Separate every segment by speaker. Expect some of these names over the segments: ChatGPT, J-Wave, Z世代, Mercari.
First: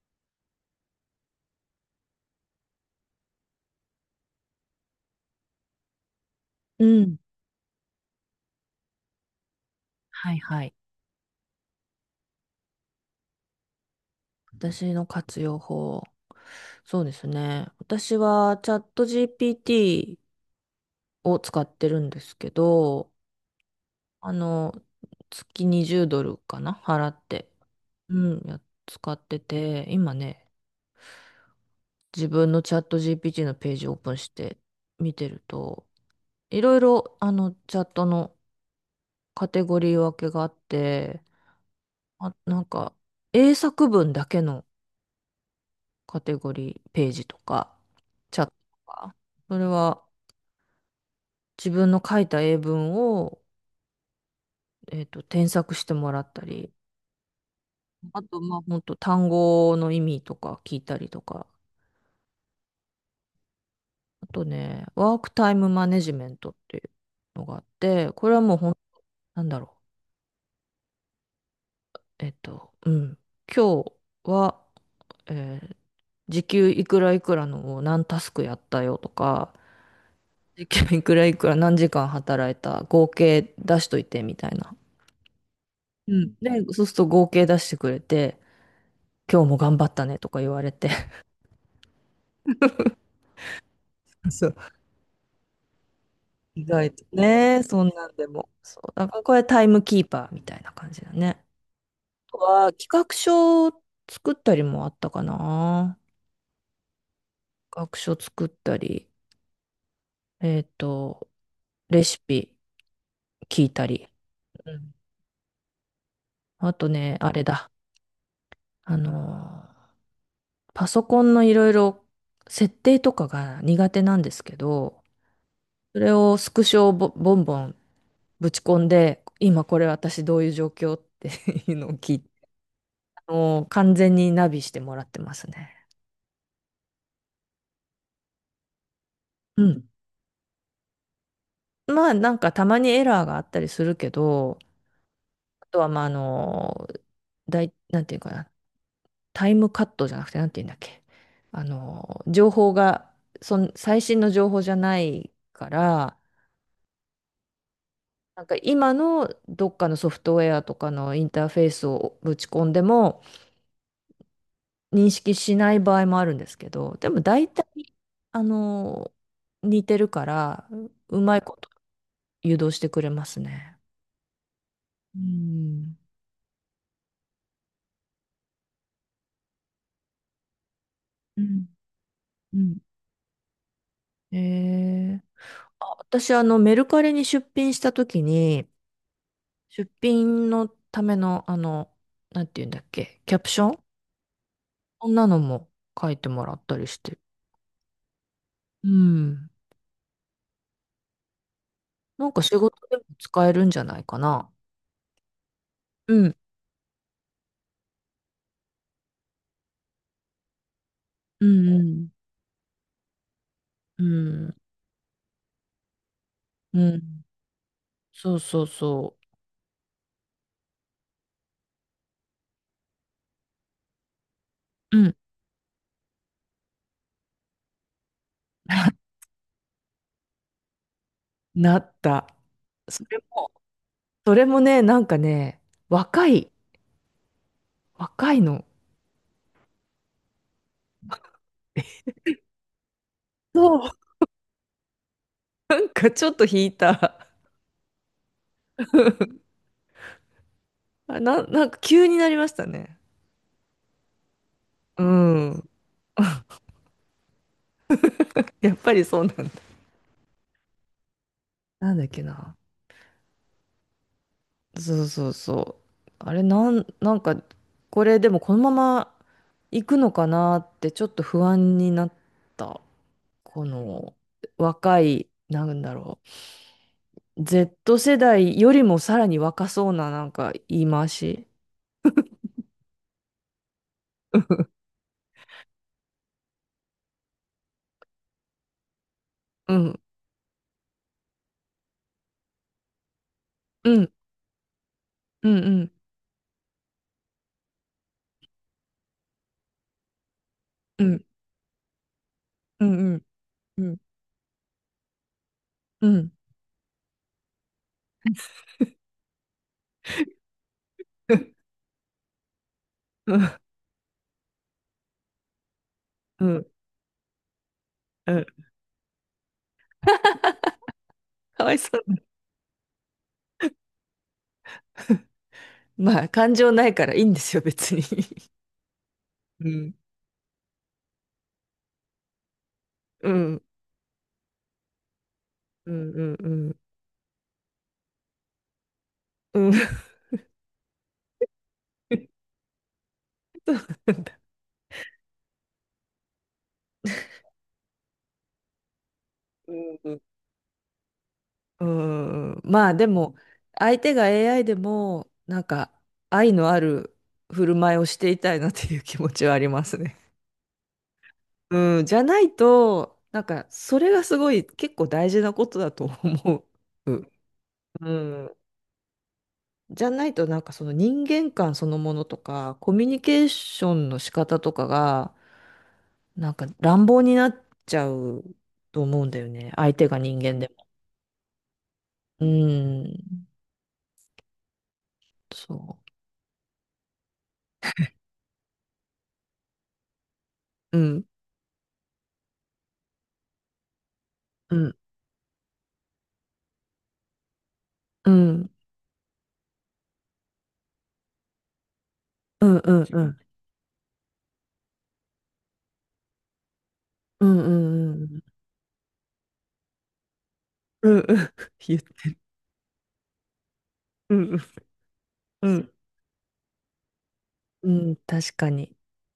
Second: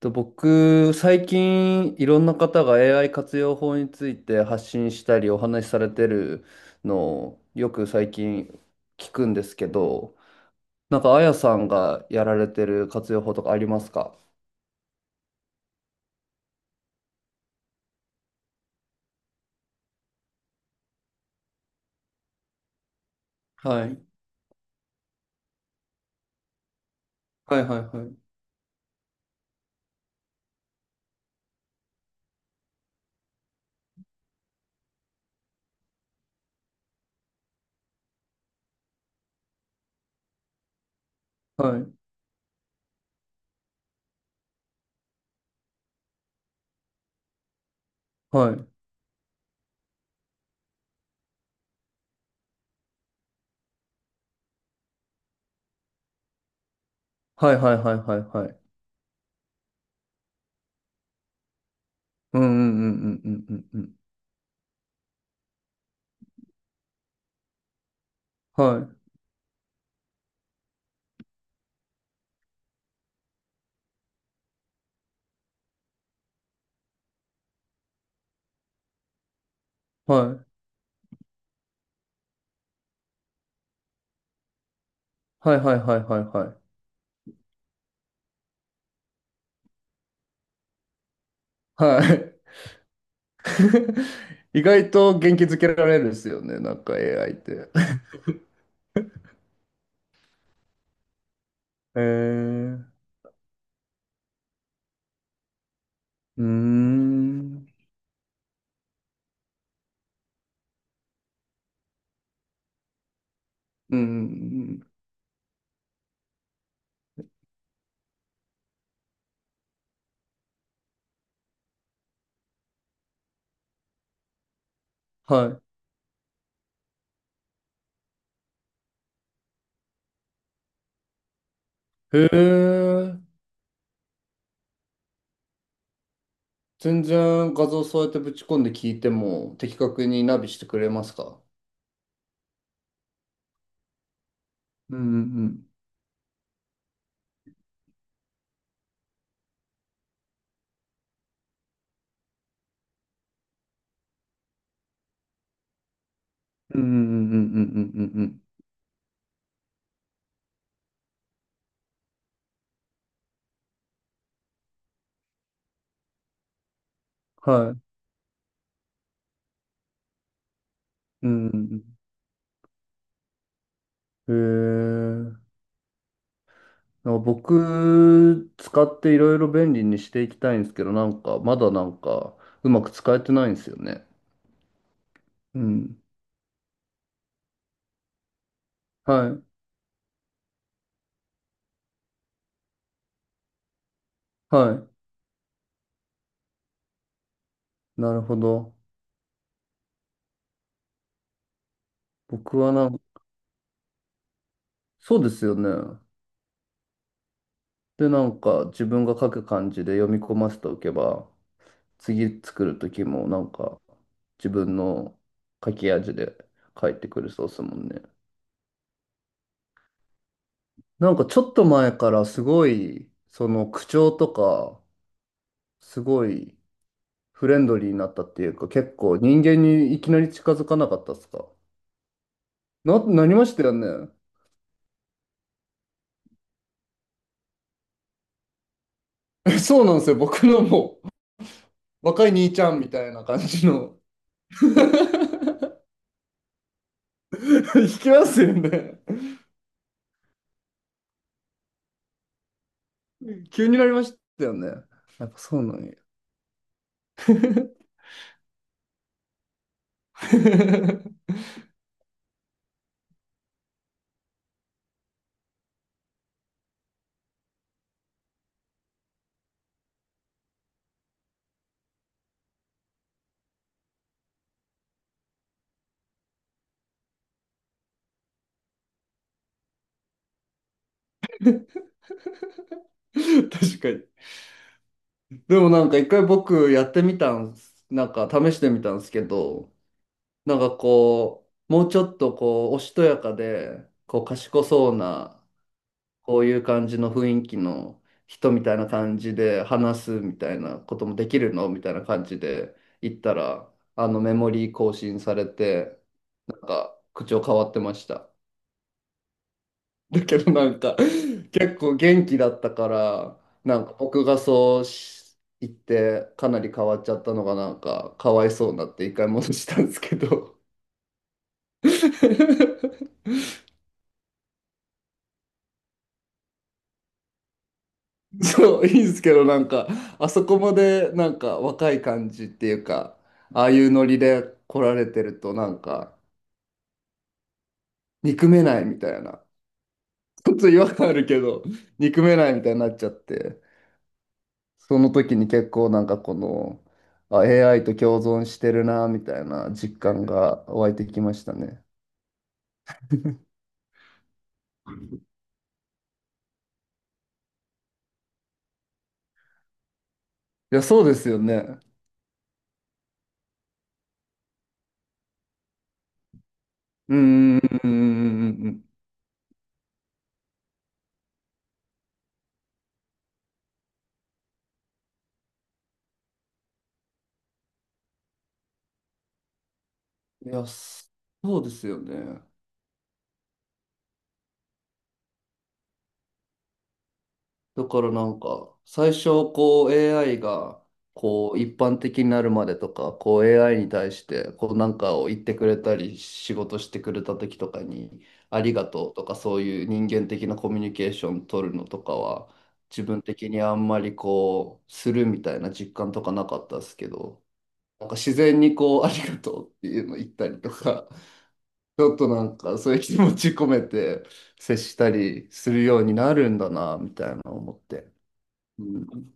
Speaker 1: と僕、最近いろんな方が AI 活用法について発信したりお話しされてる
Speaker 2: う
Speaker 1: の
Speaker 2: ん。
Speaker 1: をよく最近聞くんですけど、
Speaker 2: はいはい。
Speaker 1: なんかあやさんがやられてる活用法とかありますか？
Speaker 2: 私の活用法。そうですね。私はチャット GPT を使ってるんですけど、
Speaker 1: はい。
Speaker 2: あの、月20ドルかな払って。
Speaker 1: はいはいは
Speaker 2: う
Speaker 1: い
Speaker 2: ん、や使ってて、今ね、自分のチャット GPT のページをオープンして見てると、いろいろ、チャットのカテゴリー分けがあって、
Speaker 1: はい
Speaker 2: あ、なんか、英作文だけのカテゴリー、ページとか、チャット
Speaker 1: はい
Speaker 2: とか、それは自分の書いた英文を、添削してもらったり、
Speaker 1: はいはいはいはい
Speaker 2: あと、
Speaker 1: は
Speaker 2: ま
Speaker 1: い
Speaker 2: あ、本当と単語の意味とか聞いたりとか、
Speaker 1: うんうんうんうんうんうん
Speaker 2: あとね、ワークタイムマネジメントっていうのがあって、これはもう
Speaker 1: う
Speaker 2: ほん、
Speaker 1: ん
Speaker 2: なんだろう、今日は、えー時給いくらいくらのを何タスクやったよとか、
Speaker 1: は
Speaker 2: 時給いくらいくら何時間働いた合計出しといてみたいな。
Speaker 1: いはいはいはい
Speaker 2: う
Speaker 1: はい
Speaker 2: ん。
Speaker 1: は
Speaker 2: で、
Speaker 1: い
Speaker 2: そうすると合計出してくれて、今日も頑張ったねとか言われて。
Speaker 1: はいはい
Speaker 2: そ う。
Speaker 1: 意外と元気づけられるですよね
Speaker 2: 意
Speaker 1: なん
Speaker 2: 外
Speaker 1: か
Speaker 2: と
Speaker 1: AI っ
Speaker 2: ね、
Speaker 1: て。
Speaker 2: そんなんでも。そう。だからこれタイムキーパーみたいな感じだね。
Speaker 1: へ
Speaker 2: あとは、企
Speaker 1: え
Speaker 2: 画書を作ったりもあったかな。
Speaker 1: うーん。
Speaker 2: 企画書作ったり、えっと、レシピ聞いた
Speaker 1: う
Speaker 2: り。う
Speaker 1: ん。
Speaker 2: ん。あとね、あれだ。あのー、パソコンのいろいろ設定とかが苦手なんですけど、
Speaker 1: は
Speaker 2: それをスクショをボボンボンぶち込んで、今これ私どういう状況って いうのを聞
Speaker 1: い。
Speaker 2: い
Speaker 1: へ
Speaker 2: て、
Speaker 1: え。
Speaker 2: 完全にナビしてもらってますね。
Speaker 1: 全然画像そうやってぶち込んで聞いても
Speaker 2: う
Speaker 1: 的
Speaker 2: ん。
Speaker 1: 確にナビしてくれますか？
Speaker 2: まあなんかたまにエラーがあったりするけど、
Speaker 1: うんう
Speaker 2: あ
Speaker 1: ん
Speaker 2: とはまあなんていうかな、タイムカットじゃなくてなんていうんだっけ。情報が、最新の情報じゃないから、
Speaker 1: うんうんうんうんうんうんうん
Speaker 2: なんか今のどっかのソフトウェアとかのインターフェースをぶち込んでも、認識しない場合もあるんですけど、でも大体、
Speaker 1: はい。
Speaker 2: あの、似てるから、う
Speaker 1: う
Speaker 2: まい
Speaker 1: んう
Speaker 2: こと
Speaker 1: ん
Speaker 2: 誘導してくれますね。
Speaker 1: う
Speaker 2: う
Speaker 1: んへえ。
Speaker 2: ん。
Speaker 1: なんか僕、使っていろいろ便利にしていきたいんですけど、なんか、
Speaker 2: う
Speaker 1: ま
Speaker 2: ん、
Speaker 1: だなんか、
Speaker 2: う
Speaker 1: う
Speaker 2: ん、
Speaker 1: まく使えてないんですよね。
Speaker 2: えー、
Speaker 1: う
Speaker 2: あ、
Speaker 1: ん。
Speaker 2: 私、メルカリに出品したときに、
Speaker 1: はい。
Speaker 2: 出品のための、なんて言うんだっけ、キャプション
Speaker 1: はい。
Speaker 2: こんなのも書いてもらったりして。
Speaker 1: なるほど。
Speaker 2: うん。なんか仕
Speaker 1: 僕は
Speaker 2: 事
Speaker 1: な
Speaker 2: で
Speaker 1: ん
Speaker 2: も使えるんじゃないかな。
Speaker 1: そうですよね。
Speaker 2: うん。
Speaker 1: で、なんか自分が書く感じで読み込ませておけば、
Speaker 2: うん、
Speaker 1: 次作る時もなんか
Speaker 2: う
Speaker 1: 自
Speaker 2: ん。
Speaker 1: 分の書き味で
Speaker 2: う
Speaker 1: 書
Speaker 2: ん。う
Speaker 1: いてく
Speaker 2: ん。
Speaker 1: るそうですもんね。
Speaker 2: そうそうそう。
Speaker 1: なんかちょっと前からすごい、その口調とか、
Speaker 2: うん。
Speaker 1: すごいフレンドリーになったっていうか、結 構人間にいきなり近づかなかったっすか？
Speaker 2: なった。それ
Speaker 1: なりま
Speaker 2: も、
Speaker 1: したよね。
Speaker 2: それもね、なんかね、若い、若いの。
Speaker 1: えそうなんですよ。僕のもう若い兄ちゃんみたいな感じ
Speaker 2: そう。な
Speaker 1: の。
Speaker 2: んかちょっと引いた。
Speaker 1: 引きますよね。
Speaker 2: なんか急になりましたね。
Speaker 1: うん、急になりましたよね。
Speaker 2: う
Speaker 1: やっぱそう
Speaker 2: ん。
Speaker 1: なんや。
Speaker 2: やっぱりそうなんだ。
Speaker 1: 確
Speaker 2: なんだっけな。そうそうそう。あれ、なんか、これでもこのまま行くのかなってちょっと不安になった。この若い、なんだろう。Z 世代よりもさらに若そうななんか言い回し。
Speaker 1: かに。
Speaker 2: うん、
Speaker 1: でもなんか一回僕やってみたんす、なんか試してみたんですけど、
Speaker 2: うん、
Speaker 1: なんかこう、もうちょっとこう、おしとやかで、
Speaker 2: うん、
Speaker 1: こう、賢そうな、
Speaker 2: うん、うん、
Speaker 1: こういう感じの雰囲気の人みたいな感じで話すみたいなこ
Speaker 2: う
Speaker 1: とも
Speaker 2: ん、
Speaker 1: できるのみたいな感じで
Speaker 2: うん、う
Speaker 1: 言っ
Speaker 2: ん、
Speaker 1: たら、
Speaker 2: うん、
Speaker 1: あのメモリー更新されて、
Speaker 2: うん、
Speaker 1: なんか口調変わってました。だけどなんか結構元気だったからなんか僕がそうし言って
Speaker 2: う
Speaker 1: かな
Speaker 2: ん、
Speaker 1: り変わっちゃったのがなんかかわいそうになって一回戻したんですけど。
Speaker 2: かわいそう。まあ、感情ないからいいんですよ、別に。
Speaker 1: そういいんですけどなん
Speaker 2: う
Speaker 1: か
Speaker 2: ん、
Speaker 1: あそこまでなんか若い感じっていうか
Speaker 2: うん、
Speaker 1: ああいうノリで来られてるとなん
Speaker 2: うん、
Speaker 1: か
Speaker 2: うん、うん、
Speaker 1: 憎めないみたいな、
Speaker 2: うん。
Speaker 1: ちょっと違和感あるけど憎めないみたいになっちゃって。
Speaker 2: そうなんだ。
Speaker 1: その時に結構なんかこの、あ、AI と共存してるな、みたいな実感が湧いてきましたね。
Speaker 2: うん、うん、まあ、でも、相手が AI でも、なんか、愛のある振る舞いをしていたいなっていう気持ちはありますね。
Speaker 1: いや、そうですよね。
Speaker 2: うん、じゃないと、なんか、それがすごい、結構大事なことだと思
Speaker 1: うん、うん、うん、うん、う
Speaker 2: う。う
Speaker 1: ん。
Speaker 2: ん。
Speaker 1: うんうん
Speaker 2: じゃないとなんかその人間観そのものとか、コミュニケーションの仕方とかが、なんか乱暴になっちゃうと思うんだよね。相手が人
Speaker 1: い
Speaker 2: 間
Speaker 1: や、
Speaker 2: でも。
Speaker 1: そうですよね。
Speaker 2: うん。そ
Speaker 1: だからなんか、最初こう AI が
Speaker 2: う。うん。
Speaker 1: こう一般的になるまでとか、こう AI に対してこ
Speaker 2: う
Speaker 1: うな
Speaker 2: ん。
Speaker 1: んかを言ってくれたり、仕事してくれた時とかに、
Speaker 2: う
Speaker 1: あ
Speaker 2: ん。
Speaker 1: りがとうとかそういう人間的なコミュニケーション取るのとかは、
Speaker 2: うん。う
Speaker 1: 自
Speaker 2: ん。う
Speaker 1: 分
Speaker 2: ん。
Speaker 1: 的にあんまりこう、するみたいな実感とかなかったですけど、
Speaker 2: うん。う
Speaker 1: なん
Speaker 2: ん。う
Speaker 1: か
Speaker 2: んう
Speaker 1: 自
Speaker 2: ん
Speaker 1: 然にこう、ありがとうっていうの言ったりとか、
Speaker 2: 言っ
Speaker 1: ちょっ
Speaker 2: て
Speaker 1: と
Speaker 2: る。
Speaker 1: なんかそういう気持ち込めて
Speaker 2: うん。
Speaker 1: 接したり
Speaker 2: う
Speaker 1: する
Speaker 2: ん。
Speaker 1: ようになるんだな、みたいな思っ
Speaker 2: う
Speaker 1: て。
Speaker 2: ん。確か
Speaker 1: う
Speaker 2: に。
Speaker 1: ん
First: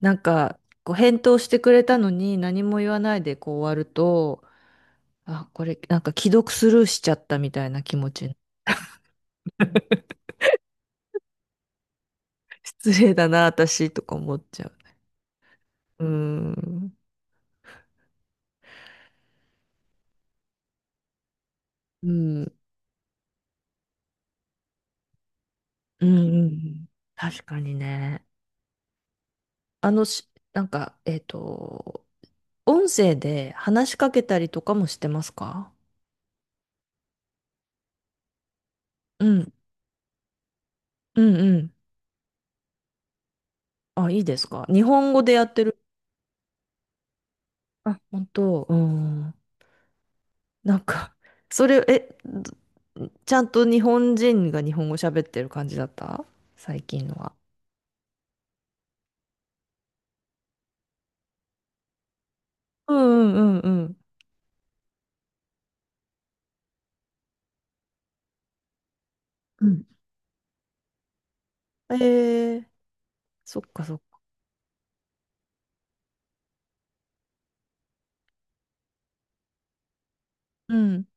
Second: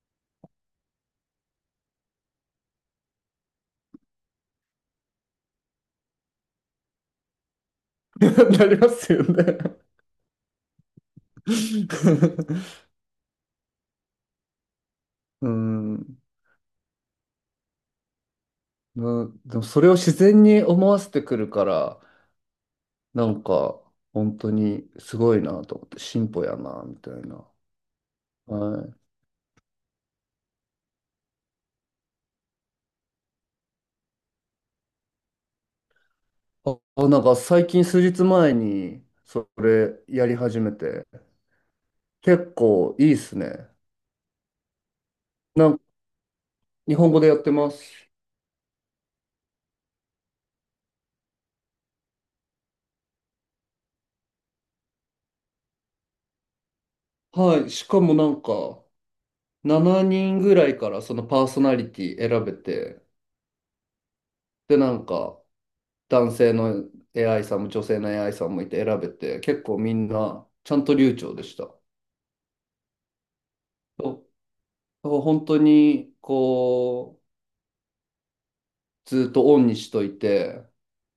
Speaker 2: なんか、こう返答してくれたのに何も言わないでこう終わると、あ、これなんか既読スルーしちゃったみたいな気持 ちに。
Speaker 1: なりますよね。
Speaker 2: 失礼だな、私とか思っちゃう。
Speaker 1: う
Speaker 2: うー
Speaker 1: ん。
Speaker 2: ん。
Speaker 1: でもそれを自然に思わせてくるから、
Speaker 2: うん。
Speaker 1: なんか、本当にすごいなと思って、
Speaker 2: うんう
Speaker 1: 進歩
Speaker 2: んう
Speaker 1: やな、
Speaker 2: ん。
Speaker 1: みたいな。
Speaker 2: 確かにね。
Speaker 1: はい。
Speaker 2: あのし、なんか、音声で話しかけたりとかもしてますか？
Speaker 1: あ、なんか最近数日前に、
Speaker 2: う
Speaker 1: そ
Speaker 2: ん。
Speaker 1: れやり始めて、
Speaker 2: うんうん。
Speaker 1: 結構いいっすね。
Speaker 2: あ、いいですか？日本語でやって
Speaker 1: な
Speaker 2: る。
Speaker 1: んか、日本語でやってます。
Speaker 2: あ、本当。うん。なんか、それ、ちゃんと日本人が日本語喋ってる感じだった最近のは。
Speaker 1: はい。しかもなんか、7人ぐらいからそのパーソナリティ選べ
Speaker 2: う
Speaker 1: て、
Speaker 2: んうんうん
Speaker 1: で、なんか、男性の AI さんも女性の AI さんもいて選べて、結
Speaker 2: う
Speaker 1: 構
Speaker 2: ん。
Speaker 1: みんなちゃんと流暢でした。
Speaker 2: うん。そっかそっか。
Speaker 1: と本当に、こう、ずっとオンにしといて、
Speaker 2: うん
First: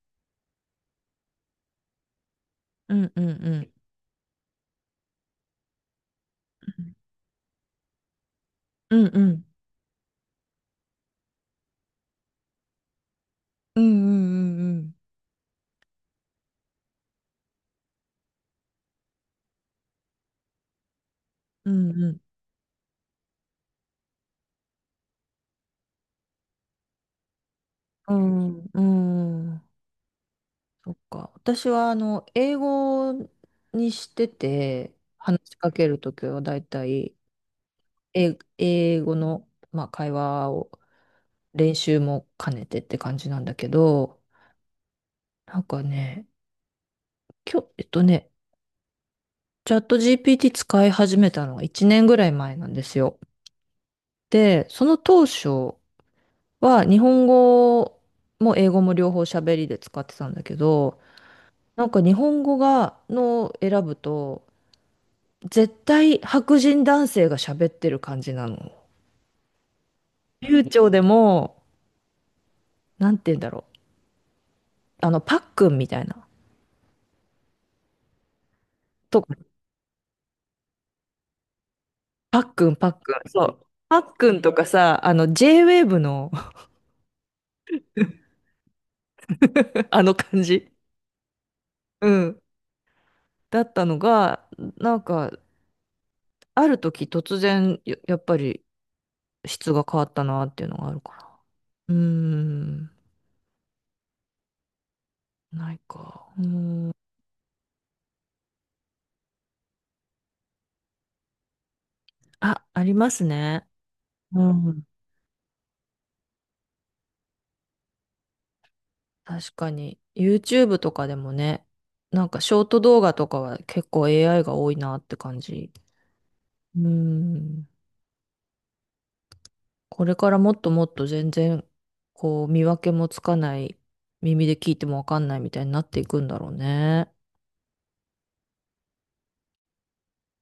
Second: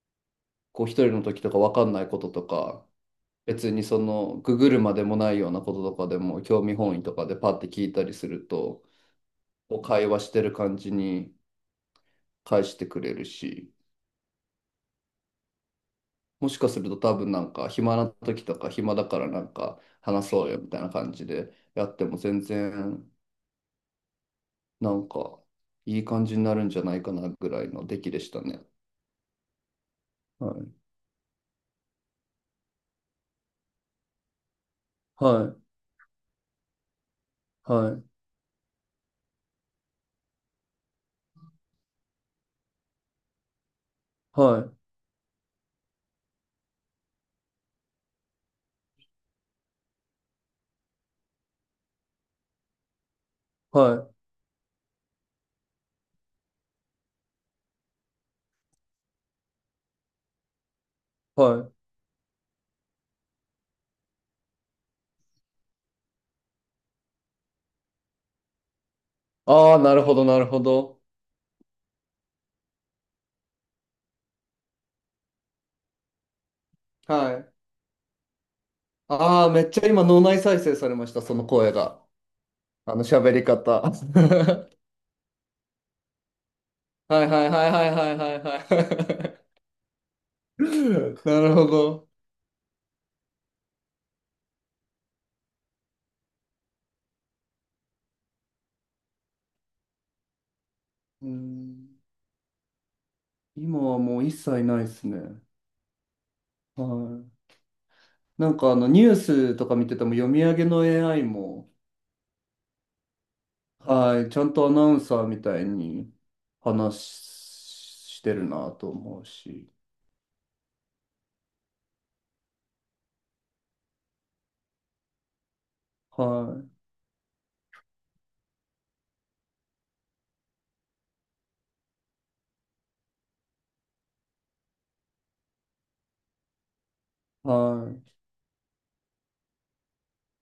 Speaker 1: こう、一人の時とか分かんないこととか、
Speaker 2: うんうんうん
Speaker 1: 別にその、ググるまでもないようなこととかでも、興味本位とかでパッて聞いたりすると、
Speaker 2: うんうん
Speaker 1: こう会話してる感じに返してくれるし、
Speaker 2: うんうん
Speaker 1: もしかすると多分なんか、暇な時とか、暇だからなんか、話そうよみたいな感じで
Speaker 2: う
Speaker 1: や
Speaker 2: んう
Speaker 1: っ
Speaker 2: ん
Speaker 1: ても
Speaker 2: う
Speaker 1: 全然、なんか、いい感じになるんじゃないかなぐらいの出来でしたね。
Speaker 2: んうん
Speaker 1: はい。
Speaker 2: そっか私は英語にしてて話
Speaker 1: は
Speaker 2: し
Speaker 1: い。
Speaker 2: かけるときはだいたい
Speaker 1: はい。
Speaker 2: 英語の、まあ、会話を練習も兼ねてって感じなんだけど
Speaker 1: はい。
Speaker 2: なんかね今日チャット GPT 使い始めたのが1年ぐらい前なんですよ。
Speaker 1: は
Speaker 2: でその当初は日本語も英語も両方喋りで使ってたんだけど、
Speaker 1: い。はい。
Speaker 2: なんか日本語が、の選ぶと、絶対白人男性が喋ってる感じなの。
Speaker 1: ああ、なるほど、なるほ
Speaker 2: 流暢で
Speaker 1: ど。
Speaker 2: も、なんて言うんだろう。パックンみたいな。
Speaker 1: はい。
Speaker 2: とか、
Speaker 1: ああ、めっちゃ今脳内再生されました、その声が。
Speaker 2: パックン、パッ
Speaker 1: あの
Speaker 2: クン。
Speaker 1: 喋り
Speaker 2: そう。
Speaker 1: 方。
Speaker 2: パックンとかさ、J-Wave の
Speaker 1: いはいはいはいはいは いは
Speaker 2: あの感じ。
Speaker 1: なるほ
Speaker 2: う
Speaker 1: ど。
Speaker 2: ん。だったのが、なんか、ある時突然、やっぱり質が変わったなっていうのがあるか
Speaker 1: う
Speaker 2: ら。
Speaker 1: ん、
Speaker 2: うーん。
Speaker 1: 今はもう一切ないですね。
Speaker 2: ないか。う
Speaker 1: は
Speaker 2: ん。
Speaker 1: い。なんかあのニュースとか見てても読み上げの AI も、
Speaker 2: あ、ありますね。
Speaker 1: はい、ち
Speaker 2: う
Speaker 1: ゃんとアナ
Speaker 2: ん。
Speaker 1: ウンサーみたいに話してるなと思う
Speaker 2: 確か
Speaker 1: し、
Speaker 2: に。YouTube とかでもね、なんかショート動画とかは結構 AI が多いなって感じ。
Speaker 1: は
Speaker 2: うん。これからもっともっと全然、こう、見分けもつかない、耳で聞いてもわかんないみたいになっていくんだろうね。
Speaker 1: い、はい、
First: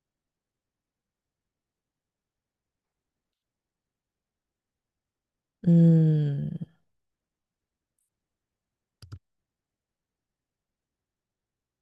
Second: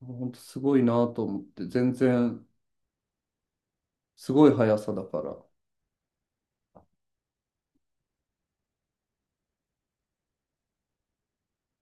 Speaker 1: 本当すごいなと思って、全然すごい速さだから。
Speaker 2: うん。